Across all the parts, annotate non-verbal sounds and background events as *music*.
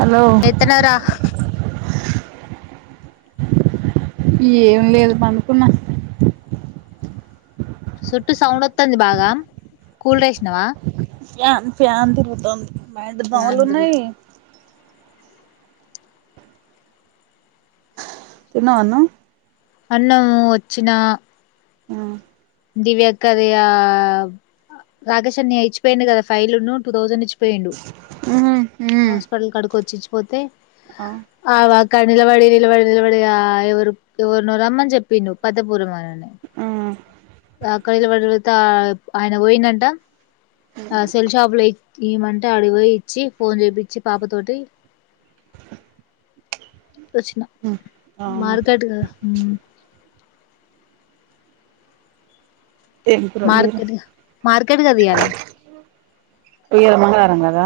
Hello ఎత్తనార ఏం లేదు పనుకున్నా చుట్ూ సౌండ్ వతుంది బాగా కూల్ రేసినవా ఫ్యాన్ ఫ్యాన్ తిరుగుతంది బట బా వలు ఫ్యాన్ తిరుగు ఉన్నాయి త నాన్న అన్నం వచ్చిన ఆ దివ్యాకారయా రాకేశష్ అని ఇచ్చిపోయిడు కదా ఫైల్ను టూ థౌజండ్ ఇచ్చిపోయిండు హాస్పిటల్ కడుకి వచ్చిచ్చిపోతే ఆ కని నిలబడి నిలబడి నిలబడి ఎవరు ఎవరున రమ్మని చెప్పి నువ్వు పతపూరంనని ఆ కడల పడత ఆయన పోయిందంట ఆ సెల్ షాప్ లో ఇ ఇమంటే అడిపోయి ఇచ్చి ఫోన్ చేపిచ్చి పాప తోటి వచ్చిన అవునా మార్గాట్గా ఏం గుర లేరు మార్కెట్ మార్కెట్ కదా ఇయ్యాల ఈయల్ మంగళవారం కదా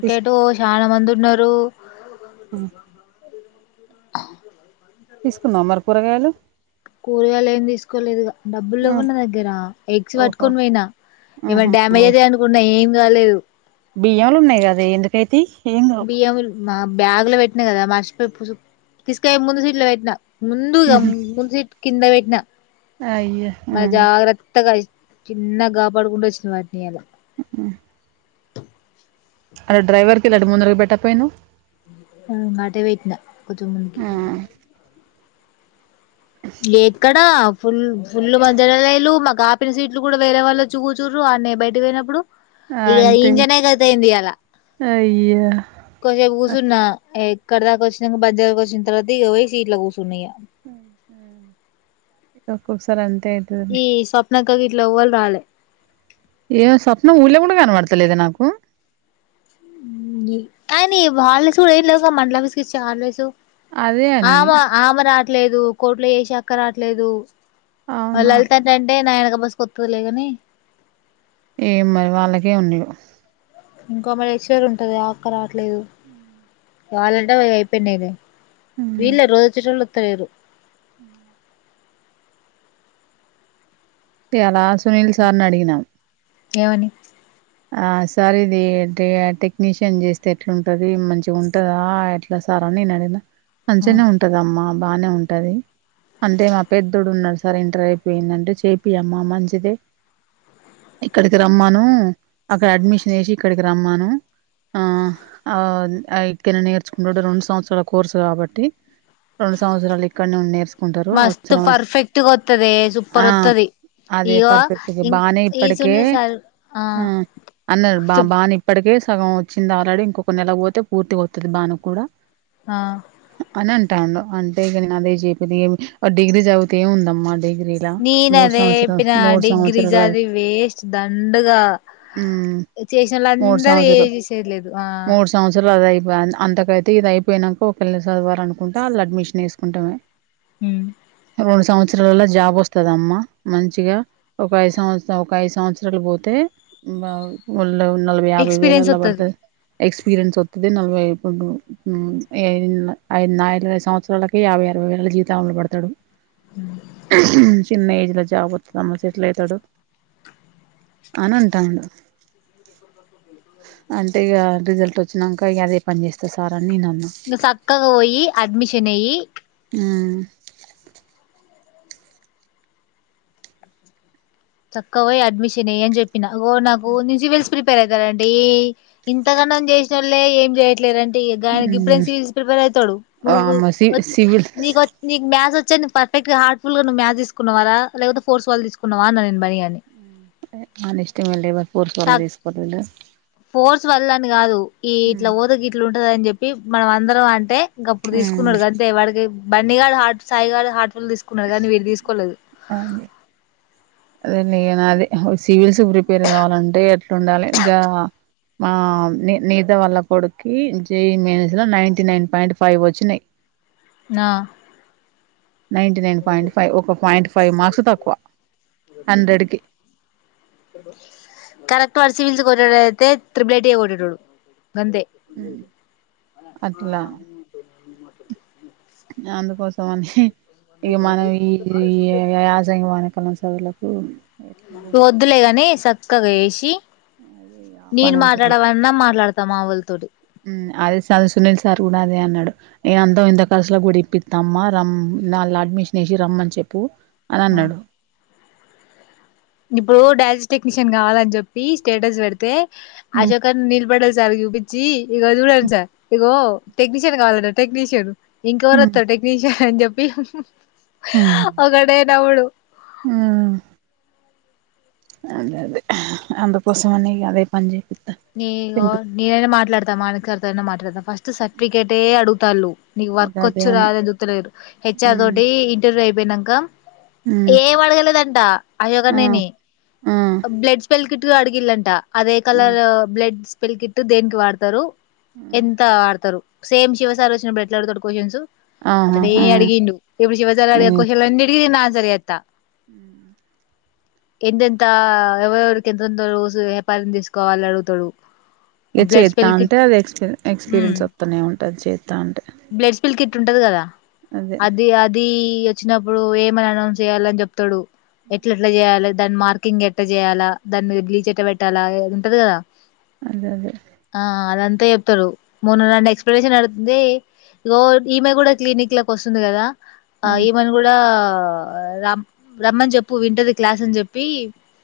తీసు చాలా మంది ఉన్నారు ఆ తీసుకున్నావ్ మరి కూరగాయలు కూరగాయలు ఏమి తీసుకోలేదుగా డబ్బులు ఇవ్వన్నా దగ్గర ఎగ్స్ ఓహో పట్టుకొని పోయినా ఆహా ఏమైనా డ్యామేజ్ అదే అనుకున్నా ఏం దలేదు బియ్యలు ఉన్నాయి కదా ఎందుకైతే బియ్యం మా బ్యాగ్ లో పెట్టినా కదా మర్చిపో తీసుకయ ముందు సీట్ లో పెట్టినా ముందుగా ముందుస కింద పెట్టిన అయ్యో మరి జాగ్రత్తగా ఇ చిన్నగా కాపాడుకుంట వచ్చిన వాటిని ఎలా ఆ అ డ్రైవర్ ఇలాంటి ముందురకు పెట్టకపోయిను అటే పెట్టినా కొంచెం ముందుకి ఎక్కడా ఫుల్ ఫుల్ మా జడలు మా కాపిన సీట్లు కూడా వేరే వాళ్ళ వచ్చి కూచురు ఆన్న బయకి పోయినప్పుడు ఈగ అంతే ఇంజిన్ ఏ గతైంది ఈయాల అయ్యా కాసేపు కూర్చున్న ఎగ్ కడదాకా వచ్చినాక బజ వచ్చిన తర్వా ఇక పోయి సీట్ల కూర్చన్నాయా అ *unintelligible* సరా అంత ఈ స్వప్నక్క గిట్ల ఎవరు రాలే ఏమో స్వప్నం ఊళ కూడా కనబడతలేద నాకు అ నీ వ *unintelligible* అదే అని ఆమ ఆమ రాట్లేదు కోట్లో చేసే అక్క రాట్లేదు అవునా లలిత అంటి అంటే నాయనక బస్ కొత్తదిలే ని ఏం మరి వాళ్ళకే ఉండవు ఇంకా మరి ఎక్స్ర్ ఉంటది అక్క రావట్లేదు కావాలంటే అవి అయిపోయినాయిద వీళ్ళ రోజుచట్లుత్తలేరు హ లలా సునీల్ సార్ నీ అడిగినా ఏమని ఆ సార్ ఇది టెక్నీషియన్ చేస్తే ఎట్లాంటది మంచిగా ఉంటందా ఎట్లా సార్ నేను అడిగిన మంచిగానే ఉంటదమ్మా బాగానే ఉంటది అంటే మా పెద్దడు ఉన్నారు సార్ ఇంటర్ అయిపోయిందంటే చేపి అమ్మా మంచిదే ఇక్కడికి రమ్మాను అక్కడ అడ్మిషన్ వేసి ఇక్కడికి రమ్మాను ఆ ఆ ఇక్కన నేర్చుకుంటడు రెండు సంవత్సరాల కోర్సు కాబట్టి రెండు సంవత్సరాలు ఇక్కడనే ఉండే మస్త్ పర్ఫెక్ట్ గా వస్తదే ఆ సూపర్ వతది అదే పర్ఫెక్ట్ బానే ఇప్పటికె సార్ ఆ అన్నారు బా చెప్ బానే ఇప్పటికే సగం వచ్చింది ఆల్రెడీ ఇంకొక నెల పోతే పూర్తిగా అవుతుంది బాను కూడా ఆ అని అంటే ఇనీ అదే చెప్పేది డిగ్రీ చదివితే ఏముందమ్మా డిగ్రీ నేన అదేప్పిన డిగ్రీజ సంవత్సరాల అది వేస్ట్ దండగా ఉమ్ చేసిన వాళ్ళు మూడు అందర ఏ చేసేదిలేదు ఆ అ అదయి అంతకైతే ఇది అయిపోయినాక ఒక పళ్ళ చదవాలనుకుంటే వాళ్ళ అడ్మిషన్ వేసుకుంటామే హ రెండు సంవత్సరాలలో జాబ్ వస్తద అమ్మ మంచిగా ఒక ఐదు సంవత్సరం ఒక ఐదు సంవత్సరాలు పోతే నలభై యాభై ఎక్స్పీరియన్స్ వేలలా వత్తది పడుతుది ఎక్స్పీరియన్స్ వస్తుంది నలభైడుఐదు న సంవత్సరాలకి యాభై ఆర ళ్ళ జీవిత ఆంలో పడతాడు చిన్న ఏజ్ లో జాబ్ వతుంది అమ్మా సెటిల్ అయితాడు అని ఉంటాడు అంటే ఇక రిజల్ట్ వచ్చినాక ఇక అదే పని చేస్తా సార్ అ సక్కగా పోయి అడ్మిషన్ అ్యి ఆ సక్కకపోయి అడ్మిషన్ ఎయ్యి అని చెప్పిన నాకునువెస్ ప్ర పెరుతారండి ఇంతకన్నాం చేసిన వాళ్ళలే ఏం చేయట్లేదుండి ఇప్పుడే సవీల్స్ ప్రిపేర్ అవుతాడు నువ్వు ఆమె సి సివిల్ నీకు నీ మ్యాథ్స్ వచ్చ ే్ పర్ఫెక్ట్గా హార్ట్ఫుల్ గావ్ మ్యా తీసుకున్నవవాా లేకపో ఫోర్స్ వాళ్ళ తీసుకున్నావా అన్న నేను బన్ని గాని న ఇష్టమే ఎవరి ఫోర్స్ వల్ల తీసుకోలేదు వల్లని కాదు ఈ ఇట్లా ఊదగి ఇట్లు ఉంటద అని చెప్పి మనం అందరం అంటే ఇంక అప్పుడు మ్మ్ తీసుకున్నాడు అంతే వాడికి బన్నీ గాడు గ హాట్ సాయి గ హట్ తీసుకున్నారు కానీ వీరు తీసుకోలేదు అదే నను అదది సివిల్స్ ప్రిపేర్ కావాలంటే ఎట్లా ఉండాలి ఇంకా మా ని నీద వల్ల కొడుకి జేయి మేైనస్ లో నైన్టీ నైన్ పాయింట్ ఫైవ్ వచ్చినాయి ఆ నైీ నైన్ పాయింట్ ఫైవ్ ఒక పాయింట్ ఫైవ్ మార్క్స్ తక్కువ హండ్రెడ్ కి కరెక్ట్ వాడు సివిల్స్ కొట్ట అయితే త్రిబలటీయ కొట్టేటడు అట్లా మా అందుకోసం అని ఇక మనం ఈ యాసంగ వాణక చదువులకు ఎట్లుంటది వద్దులేగానీ చక్కగా వేసి అదే ఇగ ఆ నేను పనే చేయ మాట్లాడవన్నా మాట్లాడతామా మా వాళతో అదే సార్ సునీల్ సార్ కూడా అదే అన్నాడు నేను అందాం ఇంత కర్సులో కూడాడి ఇప్పిస్తమ్మ ర న అడ్మిషన్ వేసి రమ్మని చెప్పు అని అన్నాడు ఇప్పుడు డయాజ టెక్నీషియన్ కావాలని చెప్పి స్టేటస్ పెడితే హ్మ్. అశోకర్ నిీళ పడల్ సార్ చూపించి ఇగ చూడండి సార్ ఇగో టెక్నీషియన్ కావాలంట టెక్నీషియన్ హ్మ్. ఇంకవరుొస్త టెక్నీషియన్ అని చెప్పి ఒకడే నవుడు ఆ అదే అదే అందుకోసం అనే అదే పనించిి నీగో నేనైనా మాట్లాడతా మామి సర్తోయినా మాట్లాడతా ఫస్ట్ సర్టిఫికేటే అడుగుతాు నీకు అదే వర్క్ అదే వచ్చు అని రాదందు తెలేదు హెచ్ఆర్ హ్మ్. తోటి ఇంటర్వ్యూ అయిపోయినాక హ్మ్. ఏం అడగలేదంట ఆ! అయోగానేేని ఆ! బ్లడ్ స్పెల్ క అడుగలంటా అదే కాల ఆ! బ్లడ్ స్పెల్ కిట్టు దేనికి వాడతారు ఎంత వాడతారు సేమ్ శివ సార్ వచ్చినప్పుడు ఎట్లా అడుగుతాడు క్వ్చన్స్ ఆ! ఆహా! అట్లనే ఆ! అడిగిండు ఎప్పుడు శివ సార్ అడిగిన క్వశ్చన్ అన్నిటికి ఆన్సర్ చేత్త ఉ ఎంతెంత ఎవరెవరికి ఎంతంత హెపారం తీసుకోవాలి అడుగుతాడు ఇక బ్లడ్ చేద్దా స్పెల్ అంటే కిట్ అది ఎక్స్పీ ఉమ్ ఎక్స్పీరియన్స్ వస్తనే ఉంటుది చేస్తా అంటే ంటది కదా అదే. అది అది వచ్చినప్పుడు ఏమని అనౌన్స్ చేయాల అని చెప్తాడు ఎట్ల ఎట్లా చేయాలి దాని మార్కింగ్ ఎట్లా చేయాలా దాన్ని బ్లీచ్ ఎట్ట పెట్టాలా ఉంటది కదా అదే అదే. ఆ అదంతా చెప్తారు మొన్న నన్ను ఎక్స్ప్లెనేషన్ అడుతుంది ఇగో ఈమె కూడా క్లినిక్ లోకి వస్తుంది కదా ఆ హ్మ్. ఈమన్ కూడా రమ్ రమ్మన్ చెప్పు వింటది క్లాస్ అని చెప్పి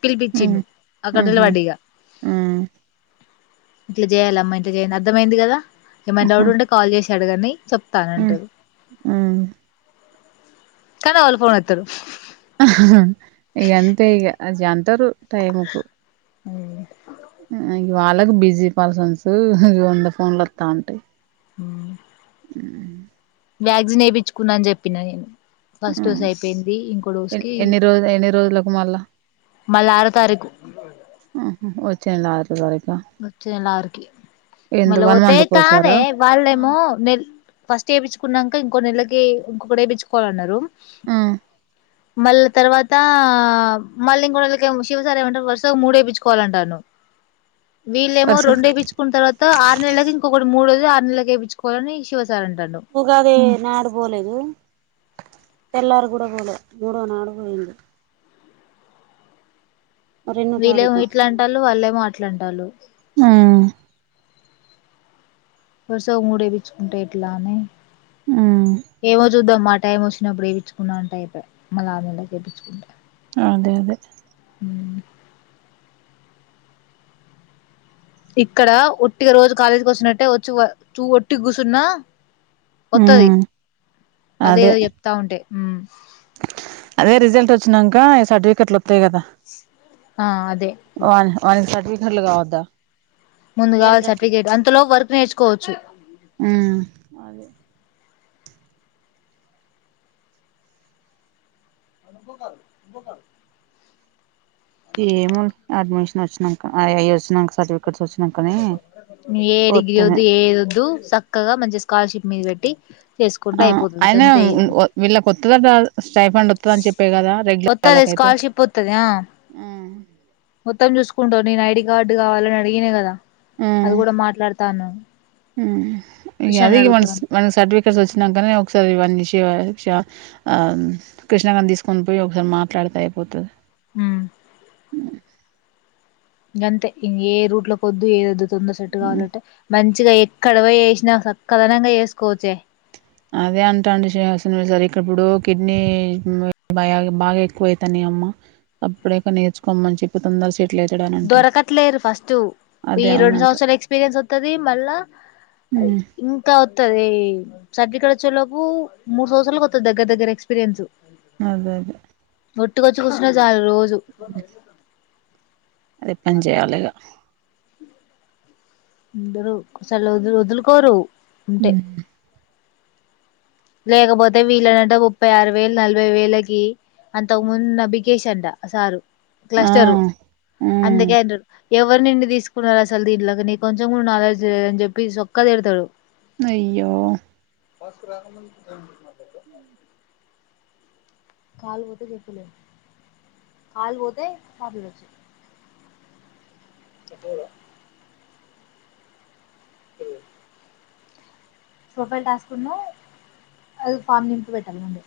పిలిపచ్చిను అక్కడ నిలబడేగా ఆ ఇట్లా చేయాలమ్మా ఇంట్లా చేయండి అర్థమైంది కదా ఏమైనా డౌట్ హ్మ్. ఉంటే కాల్ చేసి అడగండి హ్మ్. చెప్తానంటారు హ్మ్. కానీ వాళ్ళు ఫోన్ ఎస్తారు ఇక ఎంతే ఇక అ జంటారు టైమ్కు అవు ఇ వాళ్ళకి బిజీ పర్సన్స్ ఇ వంద ఫోన్లు వస్తా అంటాయి ఉ ఆ వ్యాక్సిన్ వేయిించుకున్నా అని చెప్పిన నేను ఆ! ఫస్ట్ డోస్ అయిపోయింది ఇంకో డోస్ ఎన్ కి ఎన్ని రోజు ఎన్ని రోజులకు మళ్ళా మళ్ళీ ఆర తారీకు చె వచ్చి ఎలారికి ఎంత మళ్ళీ వన్ పోతే మంత్ కాదే కోసారా వాళ్ళేమో న ఫస్ట్ చేయిచ్చుకున్నాం ఇంకా ఇంకో నెలకి ఇంకొకేయిించుకోవాలన్నారు ఆ మళ్ళీ తర్వాత మళ్ళీ ఇంకోడకి శివసార ఏమంటారు వరుసగా మూడ వేయిించుకోవాలంటాను వీళ్ళేమో వరుస రెండేయిించుకున్న తవాతరు నెలకి ఇంక మూడుోజు ఆరు నెలేయిించుకోవాలనిివ ఉగాదే నాడు పోలేదు తెల్లారు కూడా పోలే మూడో నాడు పోయింది రెండో వీళ్లేేమో తారీఖు ఇట్లా అంటారు వాళ్ళేమో అట్లా అంటారు ఆ వరుస మూడేయిచ్చుకుంటే ఎట్లా అని ఏమో చూద్దాం మాట టైం వచ్చినప్పుడు వేయిించుకున్నా అంట అయిపోయి మళ్ళీ ఆమెళీ చేయిించుకుంటే అదే అదే ఉ ఇక్కడ ఒట్టిగా రోజు కాలేజీకి వస్తుినట్టే వచ్చి చూ ఒట్టి కూర్చున్నా వత్తది ఉమ్ అదే అదేదో చెప్తా ఉంటే ఉ అదే రిజల్ట్ వచ్చినాక సర్టిఫికెట్లు వతాయి కదా ఆ అదే అదే పద్దరలుగాద్ద ముందు కావాలి సర్టిఫికేట్ అంతలో వర్క్ నేర్చుకోవచ్చు ఆ అే నుబకాదు నుబకాడు ఏము అడ్మిషన్ వచ్చినాక అయ వచ్చినాక సర్టిఫికెట్స్ వచ్చినాకనే ఏ వత్తది డిగ్రీద్దు ఏదు సక్క చక్కగా మంచి స్కాలర్షిప్ మీద పెట్టి చేసుకుంటూ అయిపోతుందికంత ఇట్ స్టైఫండ్ వస్తుంద అని చెప్పే కదా రెగ్యులర్ వత్తది వాళ్ళకైతే స్కాలర్షిప్ వత్తది ఆ మొత్తం చూసుకుంటావు నేను ఐడి కార్డు కావాలని అడిగిన కదా అది కూడా మాట్లాడుతాన్నాను ఇ అది మన అడుగుతాను మనకి సర్టిఫికేట్స్ వచ్చినాకనీ ఒకసారి ఇవన్నష క్ష ఆ కృష్ణా గని తీసుకొని పోయి ఒకసారి మాట్లాడుత అయిపోతుంది అ ఇకంతే ఇం ఏ రూట్ లో కొ వద్దు ఏ వ తొంద సెట్టు కావాలంటే మంచి మంచిగా ఎక్కడ పో చేసినా సక్కదనంగా చేసుకోవచ్చే అదే అంటాండి శ్రసం సార్ ఇక్కడప్పుడు కిడ్నీ బా బాగా ఎక్కువవుతాని అప్పుడేక నేర్చుకోమని చెప్ప తందర సెట్ల్ అయి దొరకట్లేరు ఫస్ట్ ఈ అదే రెండు అవునంట సంవత్సరాలు ఎక్స్పీరియన్స్ వతుది మళ్ళా ఉమ్, ఇంకా వతుద సర్టిఫికెట్ వచ్చే లోపు మూడు సంవత్సాల వస్తుంది దగ్గర దగ్గర ఎక్స్పీరియన్స్ అదే అదే ఒట్టుకొచ్చి కూచు చాలు రోజు అది పని చేయాలిగా ఉమ్ ఇందరుసలు వ వదులుకోరు ఆ ఉంటే లేకపోతే వీలనంట ముప్పై ఆరు వేలు నలభై వేలకి అంతకు ముందు నబికేసింట సారు ఆ, క్లస్టరు ఉమ్, అందుకేంట ఎవరినిండి తీసుకున్నారు అసలు దీంట్లో నీ కొంచెం కూడా నలోచ చేయ అని చెప్పి సక్కా తేడతాడు అయ్యో ఫస్కు రాకమ మా కాల పోతే చే ఫలే కాల పోతే కా పలేచ్చ అ పోరా సోపాల్ టాస్క్ ఉన్నా అది ఫామ్ నింపు పెట్టాలండి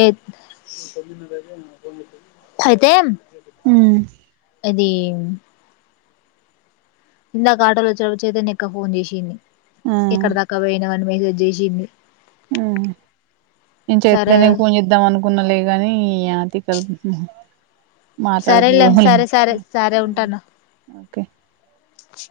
ఎ అయితే ఉమ్, ఇది ఇందాక ఆటోలో వచ్చిన చైతన్ ఎక్క ఫోన్ చేసింది ఆ, ఎక్కడ దక్క పోయినావని మెసేజ్ చేసింది ఇ చైద్ద సరే పన్ చేద్దాం అనుకున్నాలే గాని ఆతికల్ ఆ సరేలేం సరే సరే సరే ఉమ్, ఉంటాను ఓకే క స